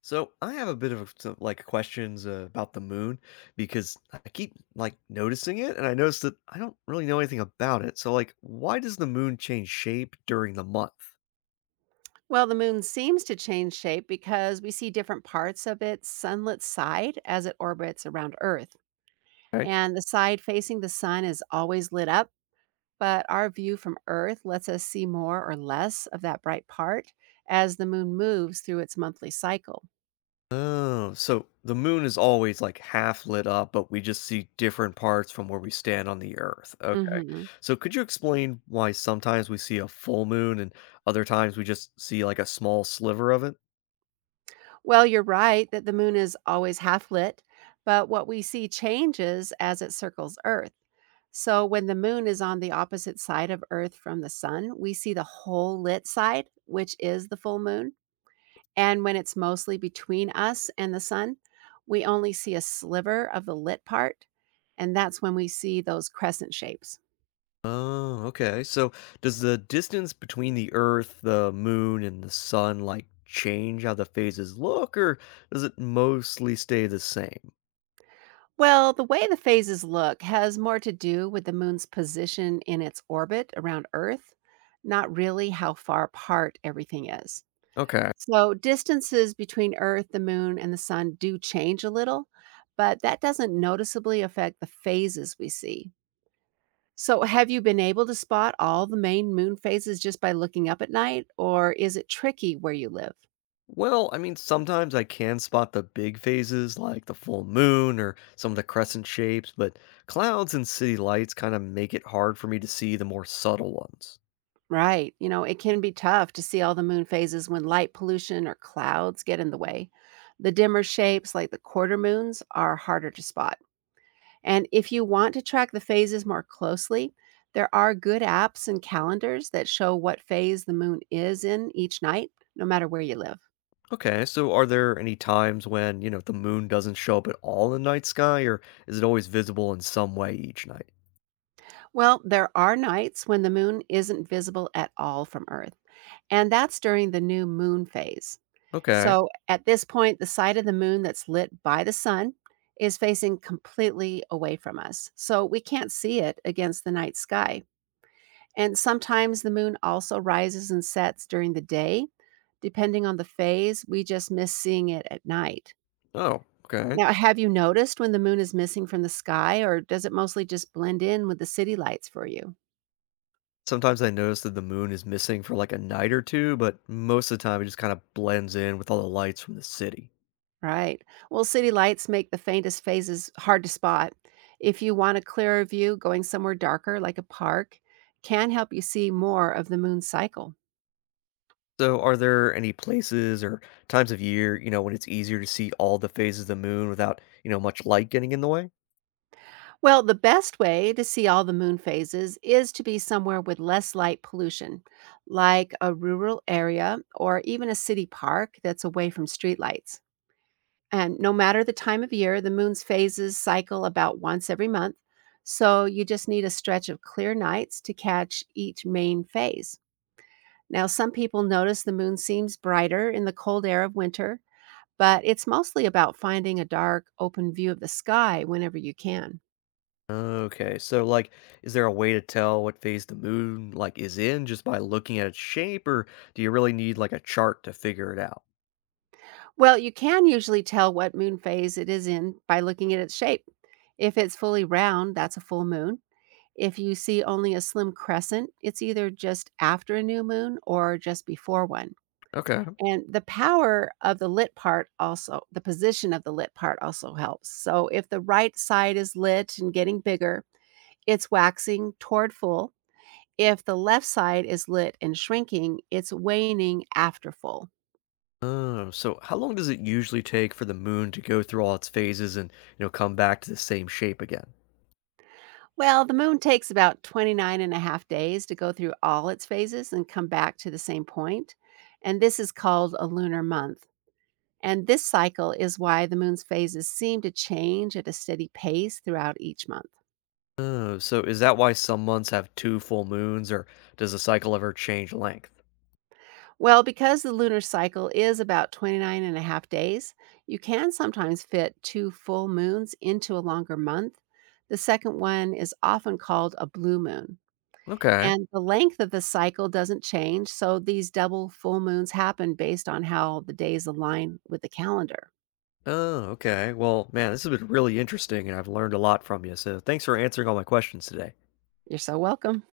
So I have a bit of some, like questions about the moon because I keep like noticing it, and I notice that I don't really know anything about it. So like, why does the moon change shape during the month? Well, the moon seems to change shape because we see different parts of its sunlit side as it orbits around Earth. Right? And the side facing the sun is always lit up, but our view from Earth lets us see more or less of that bright part as the moon moves through its monthly cycle. Oh, so the moon is always like half lit up, but we just see different parts from where we stand on the Earth. Okay. Hmm. So could you explain why sometimes we see a full moon and other times we just see like a small sliver of it? Well, you're right that the moon is always half lit, but what we see changes as it circles Earth. So when the moon is on the opposite side of Earth from the sun, we see the whole lit side, which is the full moon. And when it's mostly between us and the sun, we only see a sliver of the lit part. And that's when we see those crescent shapes. Oh, okay. So does the distance between the Earth, the moon, and the sun like change how the phases look, or does it mostly stay the same? Well, the way the phases look has more to do with the moon's position in its orbit around Earth, not really how far apart everything is. Okay. So distances between Earth, the moon, and the sun do change a little, but that doesn't noticeably affect the phases we see. So, have you been able to spot all the main moon phases just by looking up at night, or is it tricky where you live? Well, I mean, sometimes I can spot the big phases like the full moon or some of the crescent shapes, but clouds and city lights kind of make it hard for me to see the more subtle ones. Right. You know, it can be tough to see all the moon phases when light pollution or clouds get in the way. The dimmer shapes, like the quarter moons, are harder to spot. And if you want to track the phases more closely, there are good apps and calendars that show what phase the moon is in each night, no matter where you live. Okay, so are there any times when, the moon doesn't show up at all in the night sky, or is it always visible in some way each night? Well, there are nights when the moon isn't visible at all from Earth, and that's during the new moon phase. Okay. So at this point, the side of the moon that's lit by the sun is facing completely away from us. So we can't see it against the night sky. And sometimes the moon also rises and sets during the day. Depending on the phase, we just miss seeing it at night. Oh, okay. Now, have you noticed when the moon is missing from the sky, or does it mostly just blend in with the city lights for you? Sometimes I notice that the moon is missing for like a night or two, but most of the time it just kind of blends in with all the lights from the city. Right. Well, city lights make the faintest phases hard to spot. If you want a clearer view, going somewhere darker, like a park, can help you see more of the moon's cycle. So, are there any places or times of year, when it's easier to see all the phases of the moon without, much light getting in the way? Well, the best way to see all the moon phases is to be somewhere with less light pollution, like a rural area or even a city park that's away from streetlights. And no matter the time of year, the moon's phases cycle about once every month. So you just need a stretch of clear nights to catch each main phase. Now, some people notice the moon seems brighter in the cold air of winter, but it's mostly about finding a dark, open view of the sky whenever you can. Okay, so like, is there a way to tell what phase the moon like is in just by looking at its shape, or do you really need like a chart to figure it out? Well, you can usually tell what moon phase it is in by looking at its shape. If it's fully round, that's a full moon. If you see only a slim crescent, it's either just after a new moon or just before one. Okay. And the power of the lit part also, the position of the lit part also helps. So if the right side is lit and getting bigger, it's waxing toward full. If the left side is lit and shrinking, it's waning after full. Oh, so how long does it usually take for the moon to go through all its phases and, come back to the same shape again? Well, the moon takes about 29 and a half days to go through all its phases and come back to the same point, and this is called a lunar month. And this cycle is why the moon's phases seem to change at a steady pace throughout each month. Oh, so is that why some months have two full moons, or does the cycle ever change length? Well, because the lunar cycle is about 29 and a half days, you can sometimes fit two full moons into a longer month. The second one is often called a blue moon. Okay. And the length of the cycle doesn't change, so these double full moons happen based on how the days align with the calendar. Oh, okay. Well, man, this has been really interesting, and I've learned a lot from you. So thanks for answering all my questions today. You're so welcome.